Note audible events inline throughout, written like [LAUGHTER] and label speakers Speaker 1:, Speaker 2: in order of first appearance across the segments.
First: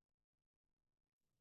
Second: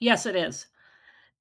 Speaker 1: Yes, it is,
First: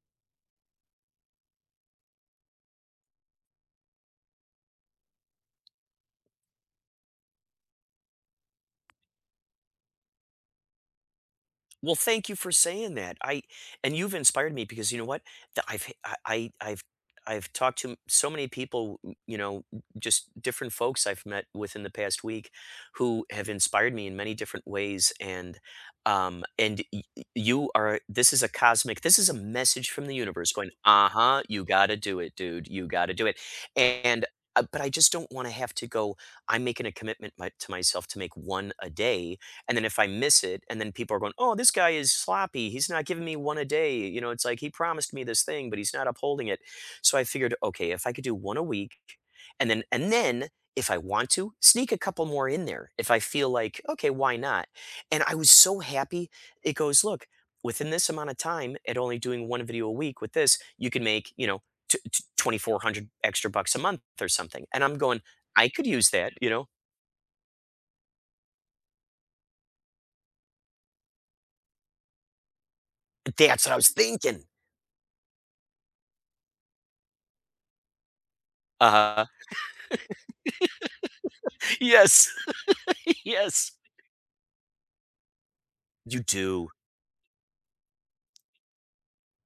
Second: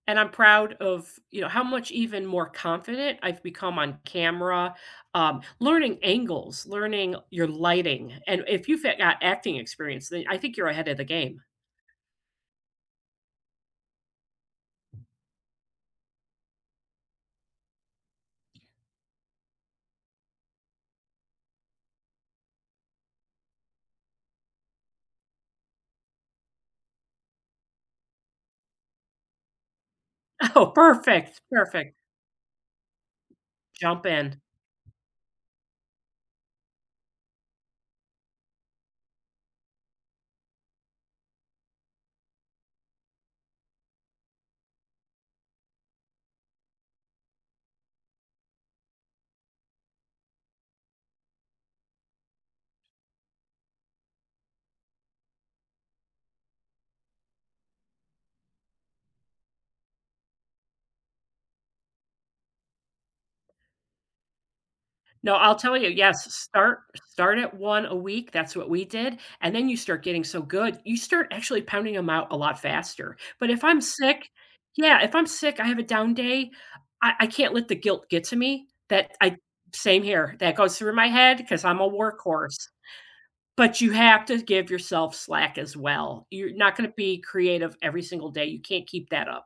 Speaker 1: and I'm proud of, you know, how much even more confident I've become on camera, um, learning angles, learning your lighting, and if you fit got acting experience, then I think you're ahead of the game.
Speaker 2: Well, thank you for saying that. I and you've inspired me because you know what? Tha I've f I I I've I've talked to so many people, n you know, n n just different folks I've met within the past week who have inspired me in many different ways, and, um, and y y you are this is a cosmic this is a message from the universe
Speaker 1: Oh,
Speaker 2: going,
Speaker 1: perfect,
Speaker 2: "Uh-huh, you gotta
Speaker 1: perfect.
Speaker 2: do it, dude, you gotta do it,"
Speaker 1: Jump
Speaker 2: and,
Speaker 1: in.
Speaker 2: uh but I just don't wanna have to go I'm making a commitment my to myself to make 1 a day, and then if I miss it, and then people are going, "Oh, this guy is sloppy, he's not giving me 1 a day," you know, it's like, "He promised me this thing, but he's not upholding it," so I figured, okay, if I could do 1 a week and then and then if I want to sneak a couple more in there, if I feel like, "Okay, why not?" and I was so happy, it goes, "Look, within this amount of time, at only doing 1 a video, a week with this, you can make, you know, tw tw twenty-four hundred extra bucks a month," or something, and I'm going,
Speaker 1: No, I'll
Speaker 2: "I
Speaker 1: tell
Speaker 2: could
Speaker 1: you,
Speaker 2: use
Speaker 1: yes,
Speaker 2: that," you know.
Speaker 1: start start at 1 a week, that's what we did, and then you start getting so good, you start actually pounding 'em out a lot faster, but if
Speaker 2: That's what I
Speaker 1: I'm
Speaker 2: was
Speaker 1: sick
Speaker 2: thinking.
Speaker 1: yeah, if I'm sick, I have a down day, I I can't let the guilt get to me, that
Speaker 2: Uh-huh.
Speaker 1: I Same here, that goes through my head 'cause I'm
Speaker 2: [LAUGHS]
Speaker 1: a
Speaker 2: Yes.
Speaker 1: workhorse,
Speaker 2: [LAUGHS] Yes.
Speaker 1: but you have to give yourself slack as
Speaker 2: You
Speaker 1: well, you're
Speaker 2: do.
Speaker 1: not gonna be creative every single day, you can't keep that up.